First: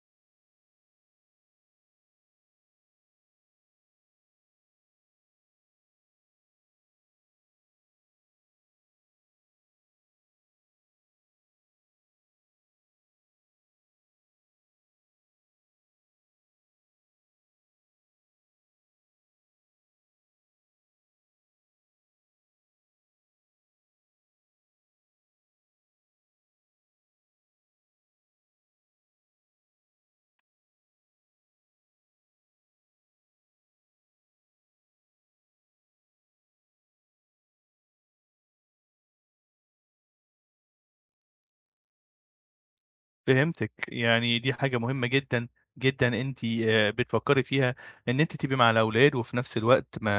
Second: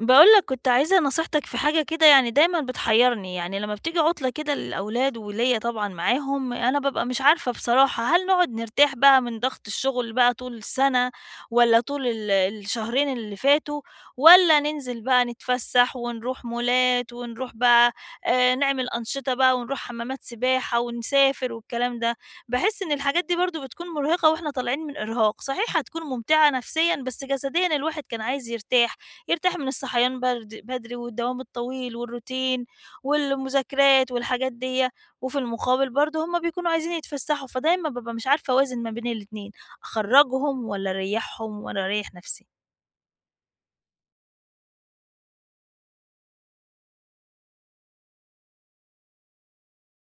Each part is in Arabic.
باقول لك كنت عايزة نصيحتك في حاجة كده. يعني دايمًا بتحيرني، يعني لمّا بتيجي عُطلة كده للأولاد وليّا طبعًا معاهم، أنا بابقى مش عارفة بصراحة هل نقعد نرتاح بقى من ضغط الشغل بقى طول السنة والّا طول الشهرين اللي فاتوا، والّا ننزل بقى نتفسح ونروح مولات ونروح بقى نعمل أنشطة بقى ونروح حمامات سباحة ونسافر والكلام ده. باحس إن الحاجات دي برضه بتكون مرهقة وإحنا طالعين من إرهاق، صحيح هتكون ممتعة نفسيًا بس جسديًا الواحد كان عايز يرتاح، يرتاح من الصحيان برد بدري والدوام الطويل والروتين والمذاكرات والحاجات ديّة، وفي المقابل برضه هُم بيكونوا عايزين يتفسحوا، فدايمًا بابقى مش عارفة أوازن ما بين الاتنين، أخرّجهم والّا أريّحهم والّا أريّح نفسي؟ فهمتِك، يعني دي حاجة مهمة جدًا، جدًا أنتِ بتفكّري فيها، إن أنتِ تبقي مع الأولاد وفي نفس الوقت ما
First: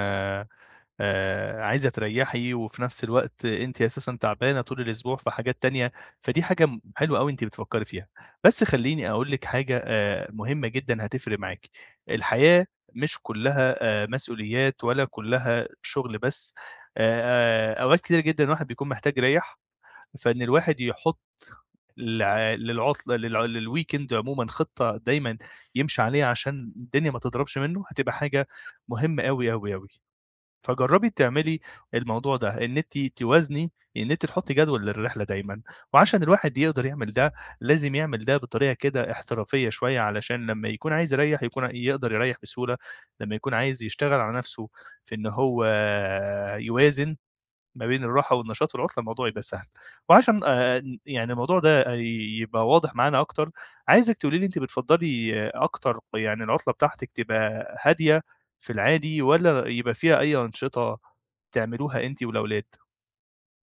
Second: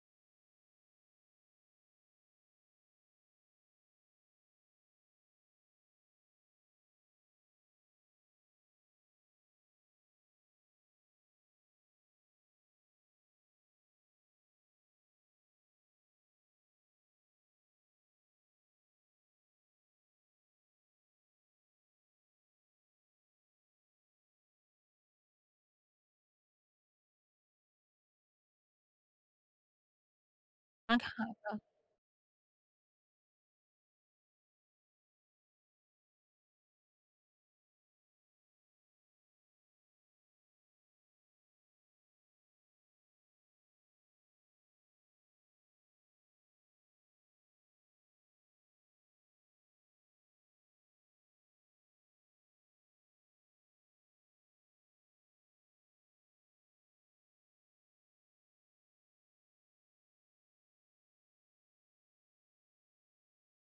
عايزة تريّحي، وفي نفس الوقت أنتِ أساسًا تعبانة طول الأسبوع في حاجات تانية، فدي حاجة حلوة أوي أنتِ بتفكّري فيها. بس خلّيني أقول لِك حاجة مهمة جدًا هتفرق معاكِ، الحياة مش كُلّها مسؤوليات ولا كُلّها شغل بس، أوقات كتيرة جدًا الواحد بيكون محتاج يريّح، فإن الواحد يحُط للع للعطلة للع للweekend عمومًا خطة دايمًا يمشي عليها عشان الدنيا ما تضربش منّه، هتبقى حاجة مهمة أوي، أوي، أوي. معاك فجرّبي تعملي حق. الموضوع ده، إن أنتِ توازني، إن أنتِ تحطّي جدول للرحلة دايمًا، وعشان الواحد يقدر يعمل ده، لازم يعمل ده بطريقة كده احترافية شوية، علشان لمّا يكون عايز يريّح يكون يقدر يريّح بسهولة، لمّا يكون عايز يشتغل على نَفْسه في إن هو يوازن ما بين الراحة والنشاط والعُطلة الموضوع يبقى سهل. وعشان ن يعني الموضوع ده آه، يبقى واضح معانا أكتر، عايزِك تقولي لي أنتِ بتفضّلي آه، أكتر يعني العُطلة بتاعتِك تبقى هادية في العادي والّا يبقى فيها أي أنشطة تعملوها أنتِ والأولاد؟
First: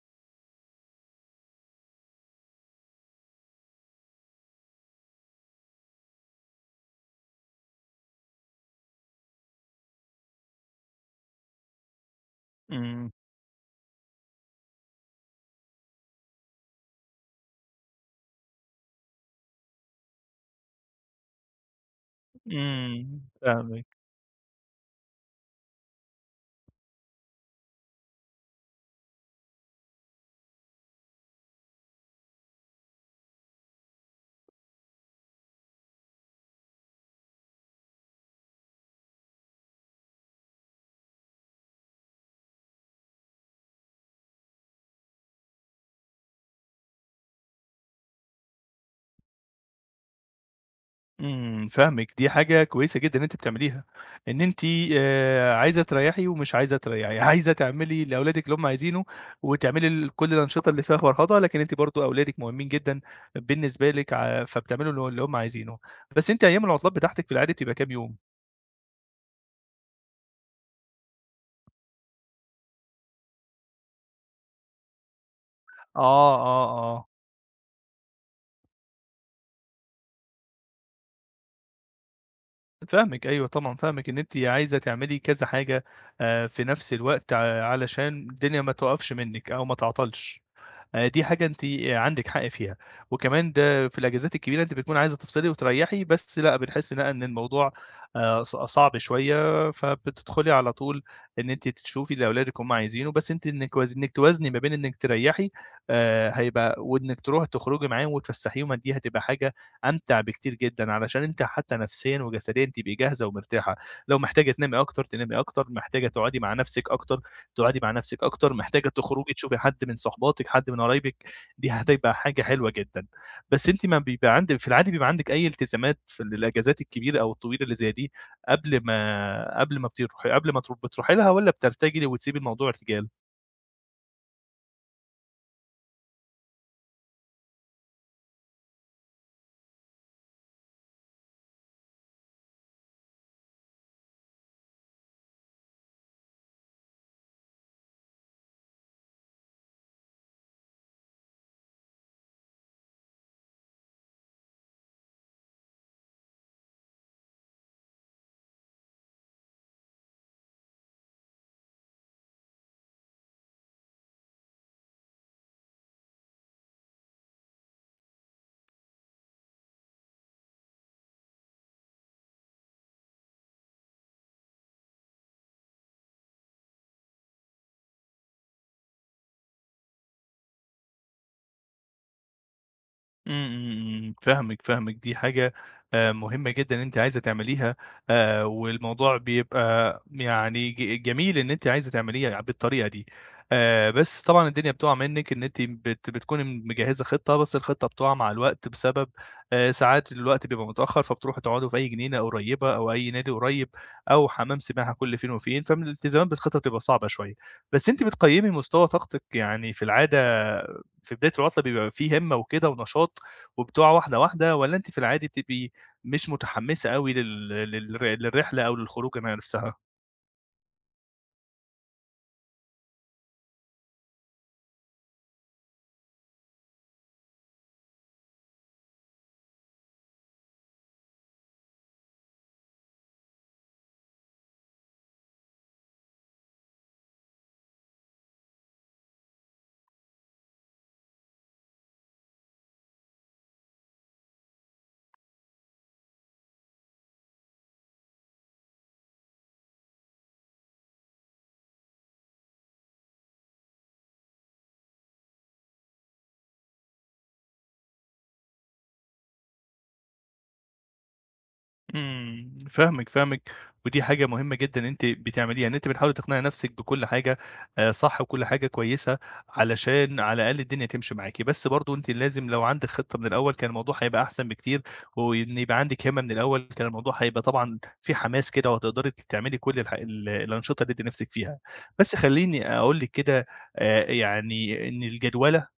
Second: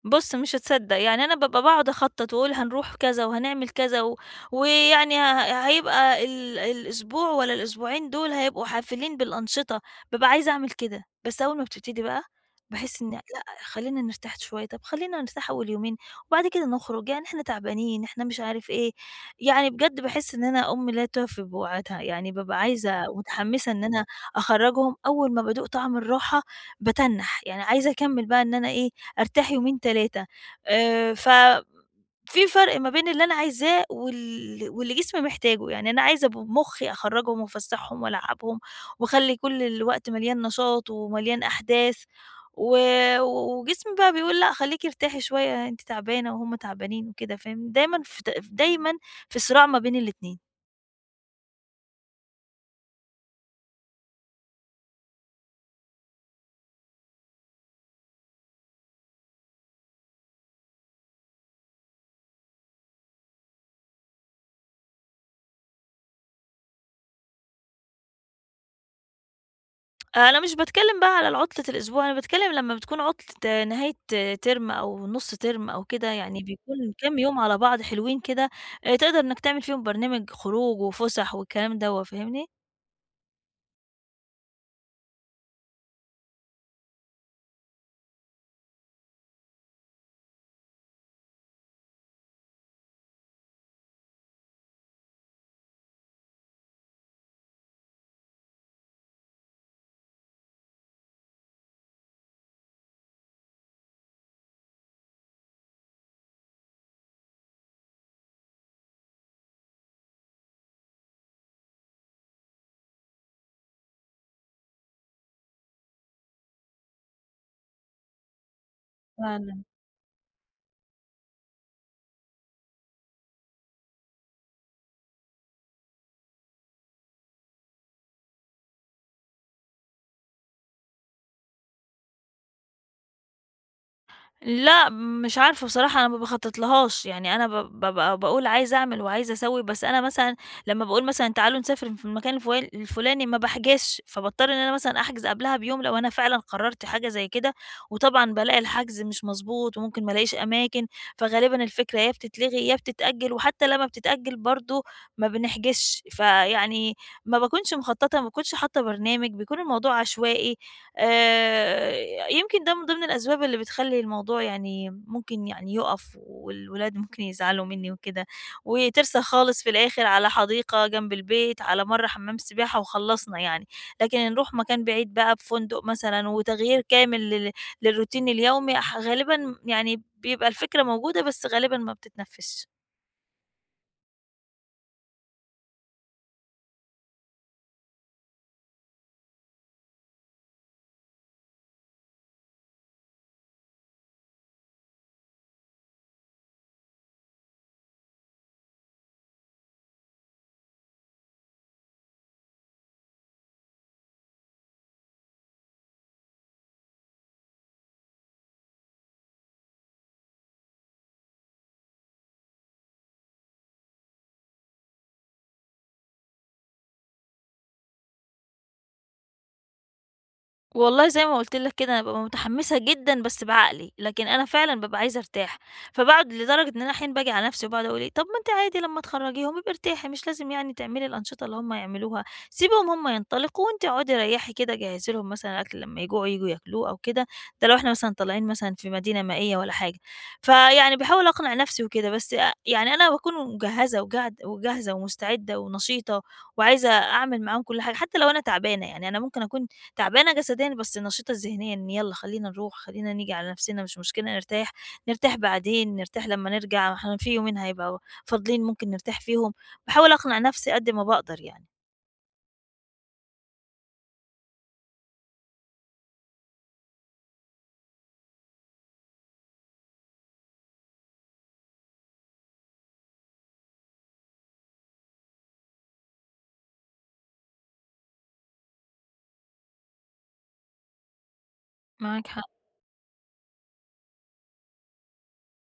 بُص مش هتصدّق، يعني أنا بابقى باقعد أخطّط وأقول هنروح كذا وهنعمل كذا و ويعني ه هيبقى الأسبوع والّا الأسبوعين دول هيبقوا حافلين بالأنشطة، بابقى عايزة أعمل كده، بس أول ما بتبتدي بقى باحس إمم، إن لأ، خلّينا نرتاح شوية، طب خلّينا نرتاح أول يومين وبعد كده نخرج، يعني إحنا تعبانين، إحنا مش عارف إيه، يعني بجد باحس إن أنا أُم لا تُوفي بوعدها، يعني بابقى عايزة إمم، ومتحمسة إن فاهمِك. أنا أخرّجهم. أول ما بادوق طعم الراحة باتنّح، يعني عايزة أكمّل بقى إن أنا إيه، أرتاح يومين 3. ففي فرق ما بين اللي أنا عايزاه واللي جسمي محتاجه، يعني أنا عايزة ب مُخّي أخرّجهم وأفسّحهم وألعّبهم وأخلّي كل الوقت مليان نشاط ومليان أحداث و وجسمي بقى بيقول لأ، خلّيكِ ارتاحي شوية، أنتِ تعبانة وهُم تعبانين وكده، فاهمني، دايمًا في صراع ما بين الاتنين. إمم، فاهمِك، دي حاجة كويسة جدًا أنتِ بتعمليها، إن أنتِ عايزة تريّحي ومش عايزة تريّحي، عايزة تعملي لأولادِك اللي هم عايزينه، وتعملي كل الأنشطة اللي فيها فرهضة، لكن أنتِ برضه أولادِك مهمين جدًا بالنسبة لِك فبتعملوا اللي هم عايزينه، بس أنتِ أيام العطلات بتاعتِك في العادي بتبقى كام يوم؟ أنا مش باتكلّم بقى على العُطلة الأسبوع، أنا باتكلّم لمّا بتكون عُطلة نهاية ترم أو نُص ترم أو كده، آه، يعني آه، بيكون آه، كام يوم على بعض حلوين كده، تقدر إنّك تعمل فيهم برنامج خروج وفُسح والكلام دوّة، فاهمني؟ فاهمِك، أيوه طبعًا فاهمِك إن أنتِ عايزة تعملي كذا حاجة في نفس الوقت علشان الدنيا ما تُقفش منِّك أو ما تعطلش. دي حاجة أنتِ عندِك حق فيها، وكمان ده في الأجازات الكبيرة أنتِ بتكوني عايزة تفصلي وتريّحي، بس لأ، بنحس لأ إن الموضوع ص صعب شوية، فبتدخلي على طول إن أنتِ تشوفي لأولادِك هُم عايزينه، بس أنتِ إنِّك توازني ما بين إنِّك تريّحي هيبقى وإنِّك تروحي تخرجي معاهم وتفسّحيهم، دي هتبقى حاجة أمتع بكتير جدًا، علشان أنتِ حتى نفسيًا وجسديًا تبقي جاهزة ومرتاحة، لو محتاجة تنامي أكتر، تنامي أكتر، محتاجة تقعدي مع نفسِك أكتر تقعدي مع نفسِك أكتر، محتاجة تخرجي تشوفي ف حد من صحباتِك، حد من قرايبِك، دي هتبقى حاجة حلوة جدًا. بس أنتِ ما بيبقى عندِك في العادي بيبقى عندِك أي التزامات في الإجازات الكبيرة أو الطويلة اللي زي دي قبل ما قبل ما بتروحي قبل ما تر بتروحي لها والّا بترتجلي وتسيبي الموضوع ارتجال؟ لأ، مش عارفة بصراحة أنا ما باخطّطلهاش، يعني أنا بابقى باقول عايزة أعمل وعايزة أسوّي، بس أنا مثلًا لمّا باقول مثلًا تعالوا نسافر في المكان الفلاني ما باحجزش، فباضطر إن أنا مثلًا أحجز قبلها بيوم لو أنا فعلًا قررت حاجة زي كده، وطبعًا بالاقي الحجز مش مضبوط وممكن ما الاقيش أماكن، فغالبًا الفكرة يا بتتلغي يا بتتأجل، وحتى لمّا بتتأجل برضه ما بنحجزش، فيعني ما باكونش مخطّطة، ما باكونش حاطة برنامج، بيكون الموضوع عشوائي. يمكن ده من ضمن الأسباب اللي بتخلّي الموضوع يعني ممكن يعني يُقَف، والولاد ممكن يزعلوا منّي وكده، وترسى خالص في الآخر على حديقة جنب البيت، على مرّة حمّام سباحة وخلّصنا يعني، لكن نروح مكان بعيد بقى بفندق مثلًا وتغيير كامل للروتين اليومي غالبًا يعني بيبقى الفكرة موجودة بس غالبًا ما بتتنفّذش. إمم، إمم، إمم، فاهمِك، فاهمِك، دي حاجة مهمة جدًا أنتِ عايزة تعمليها، والموضوع بيبقى يعني جميل إن أنتِ عايزة تعمليها بالطريقة دي، بس طبعًا الدنيا بتقع منِك إن أنتِ بتكوني مجهزة خطة، بس الخطة بتقع مع الوقت بسبب ساعات الوقت بيبقى متأخر، فبتروحوا تقعدوا في أي جنينة قريبة أو أي نادي قريب أو حمام سباحة كل فين وفين، فالالتزامات بالخطة بتبقى صعبة شوية، بس أنتِ بتقيمي مستوى طاقتِك يعني في العادة في بداية العُطلة بيبقى في هِمّة وكده ونشاط وبتقع واحدة، واحدة والّا أنتِ في العادي بتبقي مش متحمّسة أوي لل لل للرحلة أو للخروجة نَفْسها؟ والله زي ما قُلت لك كده، أنا بابقى متحمّسة جدًا بس بعقلي، لكن أنا فعلًا بابقى عايزة أرتاح، فباقعد لدرجة إن أنا أحيانًا باجي على نَفْسي وباقعد أقول إيه، طَب ما أنتِ عادي لمّا تخرّجيهم يبقى ارتاحي، مش لازم يعني تعملي الأنشطة اللي هم يعملوها، سيبيهم هم ينطلقوا وأنتِ اقعدي ريّحي كده، جهّزي لهم مثلًا أكل لمّا يجوعوا ييجوا ياكلوه أو كده، ده لو إحنا مثلًا طالعين مثلًا في مدينة مائية والّا حاجة، فيعني باحاول أقنع نَفْسي وكده، بس يعني أنا باكون مجهّزة وجاعد وجاهزة ومستعدة ونشيطة وعايزة أعمل معاهم كل حاجة، حتى لو أنا تعبانة، يعني أنا ممكن أكون تعبانة جسديًا بس نشيطة ذهنيًا، يالّا خلّينا نروح، خلّينا نيجي على نفسنا مش مشكلة نرتاح، نرتاح بعدين، نرتاح لمّا نرجع، إحنا في يومين هيبقوا فاضلين ممكن نرتاح فيهم، باحاول أقنع نفسي قد ما باقدر يعني. إمم، فاهمِك، فاهمِك، ودي حاجة مهمة جدًا أنتِ بتعمليها، إن أنتِ بتحاولي تقنعي نفسِك بكل حاجة صح وكل حاجة كويسة، علشان على الأقل الدنيا تمشي معاكِ، بس برضه أنتِ لازم لو عندِك خطة من الأول كان الموضوع هيبقى أحسن بكتير، وإن يبقى عندِك هِمة من الأول كان الموضوع هيبقى طبعًا في حماس كده وهتقدري تعملي كل الح ال الأنشطة اللي أنتِ نفسِك فيها، بس معاك حق. خلّيني أقول لِك كده يعني إن الجدولة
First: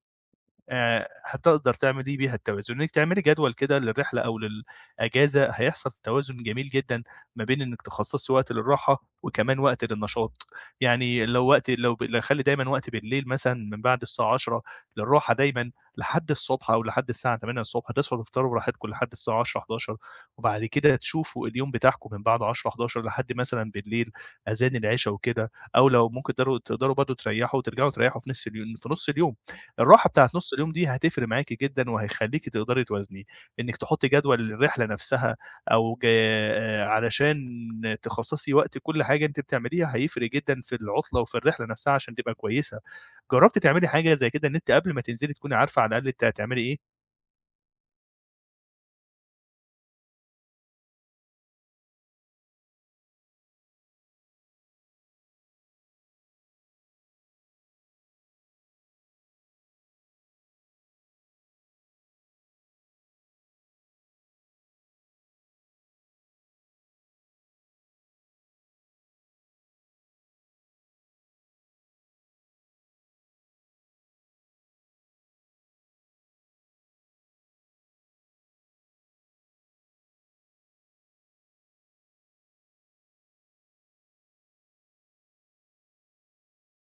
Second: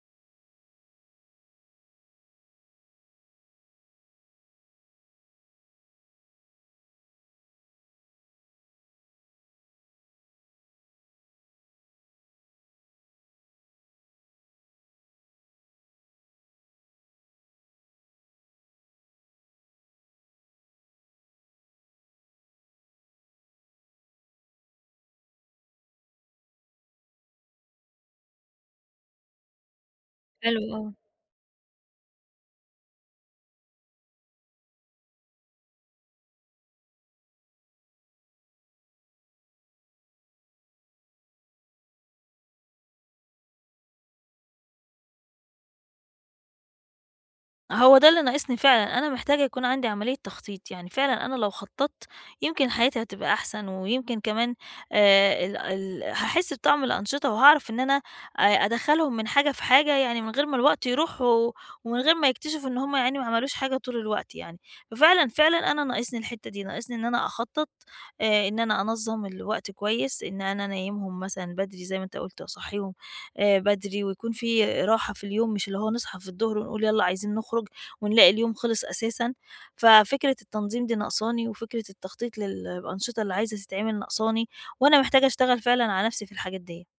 هتقدر تعملي بيها التوازن، إنِّك تعملي جدول كده للرحلة أو للأجازة، هيحصل توازن جميل جدًا ما بين إنِّك تخصصي وقت للراحة وكمان وقت للنشاط، يعني لو خلّي دايمًا وقت بالليل مثلًا من بعد الساعة 22:00 للراحة دايمًا لحد الصبح أو لحد الساعة 08:00 تصحوا تفطروا براحتكم لحد الساعة 22:00، 23:00 وبعد كده تشوفوا اليوم بتاعكم من بعد 22:00، 23:00 لحد مثلًا بالليل أذان العشا وكده، أو لو ممكن تقدروا تقدروا برضه تريّحوا وترجعوا تريّحوا في نص اليوم. الراحة بتاعة نُص حلو اليوم دي أوي. هتفرق معاكِ جدًا وهيخلّيكِ تقدري توازني، إنِّك تحطّي جدول للرحلة نفسها أو ج علشان تخصّصي وقت لكل حاجة أنتِ بتعمليها هيفرق جدًا في العُطلة وفي الرحلة نفسها عشان تبقى كويسة. جرّبتِ تعملي حاجة زي كده إن أنتِ قبل ما تنزلي تكوني عارفة على الأقل أنتِ هتعملي إيه؟ هو ده اللي ناقصني فعلًا، أنا محتاجة يكون عندي عملية تخطيط، يعني فعلًا أنا لو خططت يمكن حياتي هتبقى أحسن، ويمكن كمان ال ال هاحس بطعم الأنشطة، وهاعرف إن أنا أدخّلهم من حاجة في حاجة، يعني من غير ما الوقت يروح، ومن غير ما يكتشفوا إن هُم يا عيني ما عملوش حاجة طول الوقت يعني. ففعلًا، فعلًا أنا ناقصني الحتة دي، ناقصني إن أنا أخطط، إن أنا أنظّم الوقت كويس، إن أنا أنيّمهم مثلًا بدري زي ما أنت قُلت، وأصحّيهم بدري ويكون في راحة في اليوم، مش اللي هو نصحى في الضهر ونقول يالّا عايزين نخرج، ونلاقي اليوم خلص أساسًا. ففكرة التنظيم دي ناقصاني، وفكرة التخطيط للأنشطة اللي عايزة تتعمل ناقصاني، وأنا محتاجة أشتغل فعلًا على نفسي في الحاجات ديّة.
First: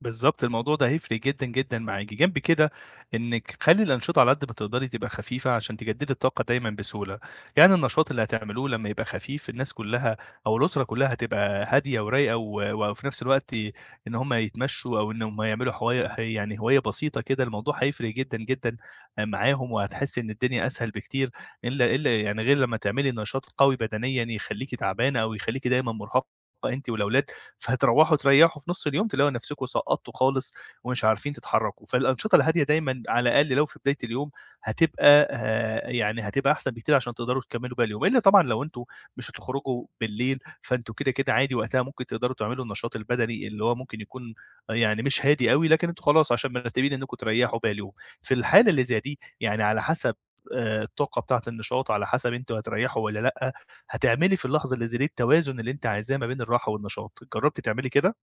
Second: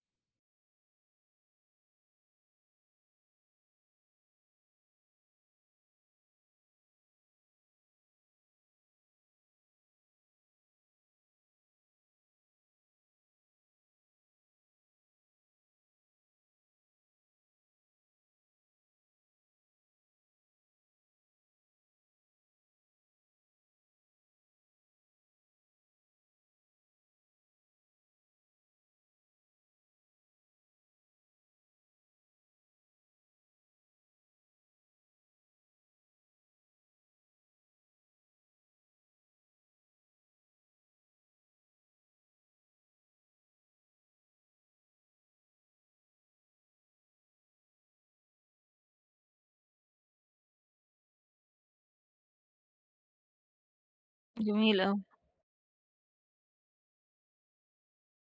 بالضبط، الموضوع ده هيفرق جدًا، جدًا معاكِ. جنب كده إنِّك خلّي الأنشطة على قد ما تقدري تبقى خفيفة عشان تجدّدي الطاقة دايمًا بسهولة. يعني النشاط اللي هتعملوه لمّا يبقى خفيف الناس كُلّها أو الأسرة كُلّها هتبقى هادية ورايقة و وفي نفس الوقت إن هم يتمشّوا أو إن هم يعملوا هواية ه يعني هواية بسيطة كده، الموضوع هيفرق جدًا، جدًا معاهم وهتحسّي إن الدنيا أسهل بكتير إلا يعني غير لمّا تعملي نشاط قوي بدنيًا يخلّيكِ تعبانة أو يخلّيكِ دايمًا مُرهقة أنتِ والأولاد. فهتروّحوا تريّحوا في نُص اليوم تلاقوا نفسكم سقطتوا خالص ومش عارفين تتحرّكوا، فالأنشطة الهادية دايمًا على الأقل لو في بداية اليوم هتبقى يعني هتبقى أحسن بكتير عشان تقدروا تكمّلوا باقي اليوم، إلّا طبعًا لو أنتم مش هتخرجوا بالليل فأنتم كده، كده عادي وقتها ممكن تقدروا تعملوا النشاط البدني اللي هو ممكن يكون آه، يعني مش هادي أوي، لكن أنتم خلاص عشان مرتّبين إنّكم تريّحوا باقي اليوم. في الحالة اللي زي دي يعني على حسب الطاقة بتاعة النشاط، على حسب أنتم هتريّحوا والّا لأ، هتعملي في اللحظة جميل اللي زي أوي. دي التوازن اللي أنتِ عايزاه ما بين الراحة والنشاط، جربتِ تعملي كده؟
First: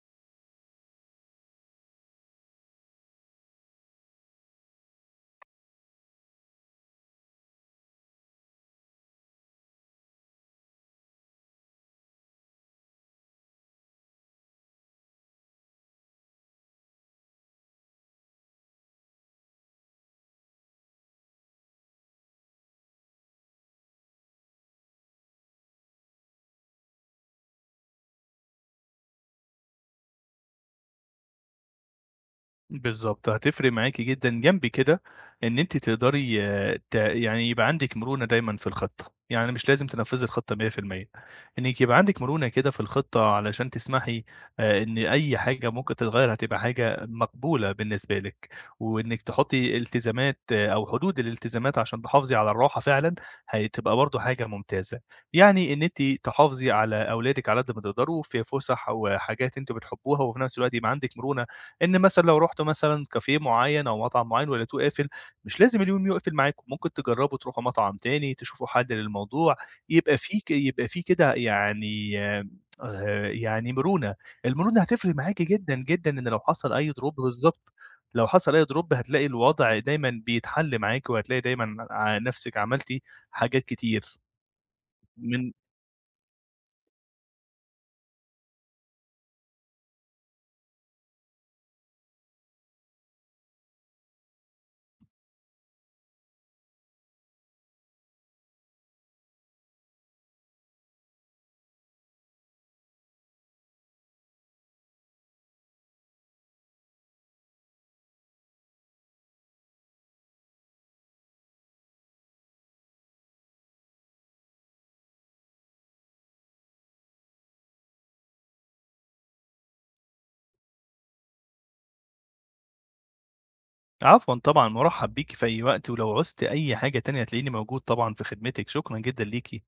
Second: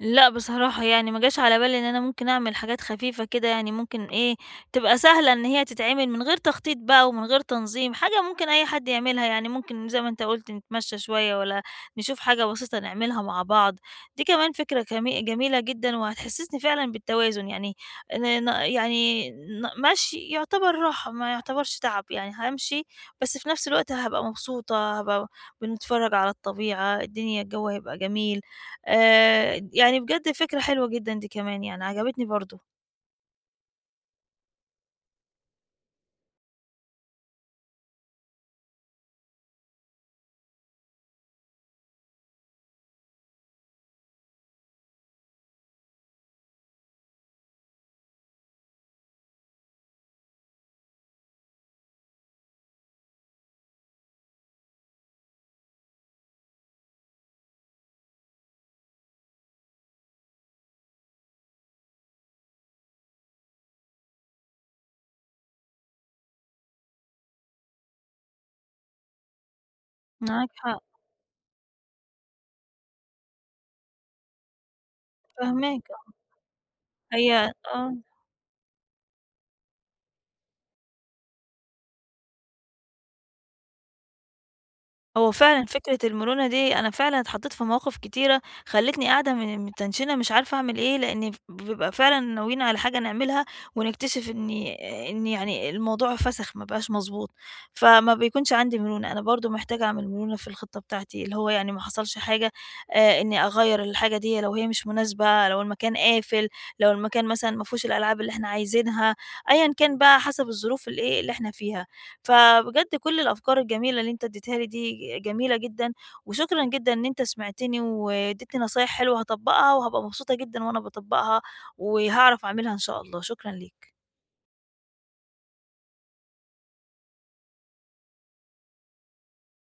لأ بصراحة يعني ما جاش على بالي إن أنا ممكن أعمل حاجات خفيفة كده، يعني ممكن إيه، تبقى سهلة إن هي تتعمل من غير تخطيط بقى ومن غير تنظيم، حاجة ممكن أي حد يعملها، يعني ممكن زي ما أنت قُلت نتمشى شوية والّا نشوف حاجة بسيطة نعملها مع بعض، دي كمان فكرة جميلة جدًا وهتحسسني فعلًا بالتوازن، يعني ن ن يعني ن مشي يعتبر راحة ما يعتبرش تعب، يعني هامشي بس في نفس الوقت هابقى مبسوطة، هابقى بنتفرج على الطبيعة، الدنيا الجو هيبقى جميل. يعني بجد فكرة حلوة جدًا دي كمان، يعني عجبتني برضه. بالضبط، هتفرق معاكِ جدًا، جنب كده إن أنتِ تقدري آه، يعني يبقى عندِك مرونة دايمًا في الخطة، يعني مش لازم تنفذي الخطة 100% إنِّك يبقى عندِك مرونة كده في الخطة علشان تسمحي إن أي حاجة ممكن تتغيّر هتبقى حاجة مقبولة بالنسبة لِك، وإنِّك تحطي التزامات آه، أو حدود الالتزامات عشان تحافظي على الراحة فعلًا، هتبقى برضه حاجة ممتازة، يعني إن أنتِ تحافظي على أولادِك على قد ما تقدروا في فُسح وحاجات أنتم بتحبوها، وفي نفس الوقت يبقى عندِك مرونة إن مثلًا لو رُحتوا مثلًا كافيه معيّن أو مطعم معيّن ولقيتوه قافل، مش لازم اليوم يقفل معاكم، ممكن تجرّبوا تروحوا مطعم تاني، تشوفوا حل للموضوع، يبقى في معاك ك حق. يبقى في كده يعني يعني مرونة، المرونة هتفرق معاكِ جدًا، فاهماك. جدًا، إن لو حصل أي drop هي بالضبط، آه. لو حصل أي drop هتلاقي الوضع دايمًا بيتحل معاكِ وهتلاقي دايمًا ع نَفْسِك عملتِ حاجات كتير هو من فعلًا فكرة المرونة دي أنا فعلًا اتحطيت في مواقف كتيرة خلّتني قاعدة متنشنة مش عارفة أعمل إيه، لإن بنبقى فعلًا ناويين على حاجة نعملها ونكتشف إن يعني الموضوع فَسَخ ما بقاش مضبوط، فما بيكونش عندي مرونة. أنا برضه محتاجة أعمل مرونة في الخطة بتاعتي، اللي هو يعني ما حصلش حاجة، إني أغيّر الحاجة دي لو هي مش مناسبة، لو المكان قافل، لو المكان مثلًا ما فيهوش الألعاب اللي إحنا عايزينها، أيًا كان بقى حسب الظروف الإيه اللي إحنا فيها. فبجد كل الأفكار الجميلة اللي أنت اديتها لي دي جميلة جدًا، وشكرًا جدًا إن أنت سمعتني واديتني نصايح حلوة هاطبّقها، وهابقى مبسوطة جدًا وأنا باطبّقها، وهاعرف أعملها إن شاء الله، شكرًا ليك. عفوًا طبعًا، مُرحّب بيكِ في أي وقت، ولو عُزتِ أي حاجة تانية هتلاقيني موجود طبعًا في خدمتِك، شكرًا جدًا ليكِ.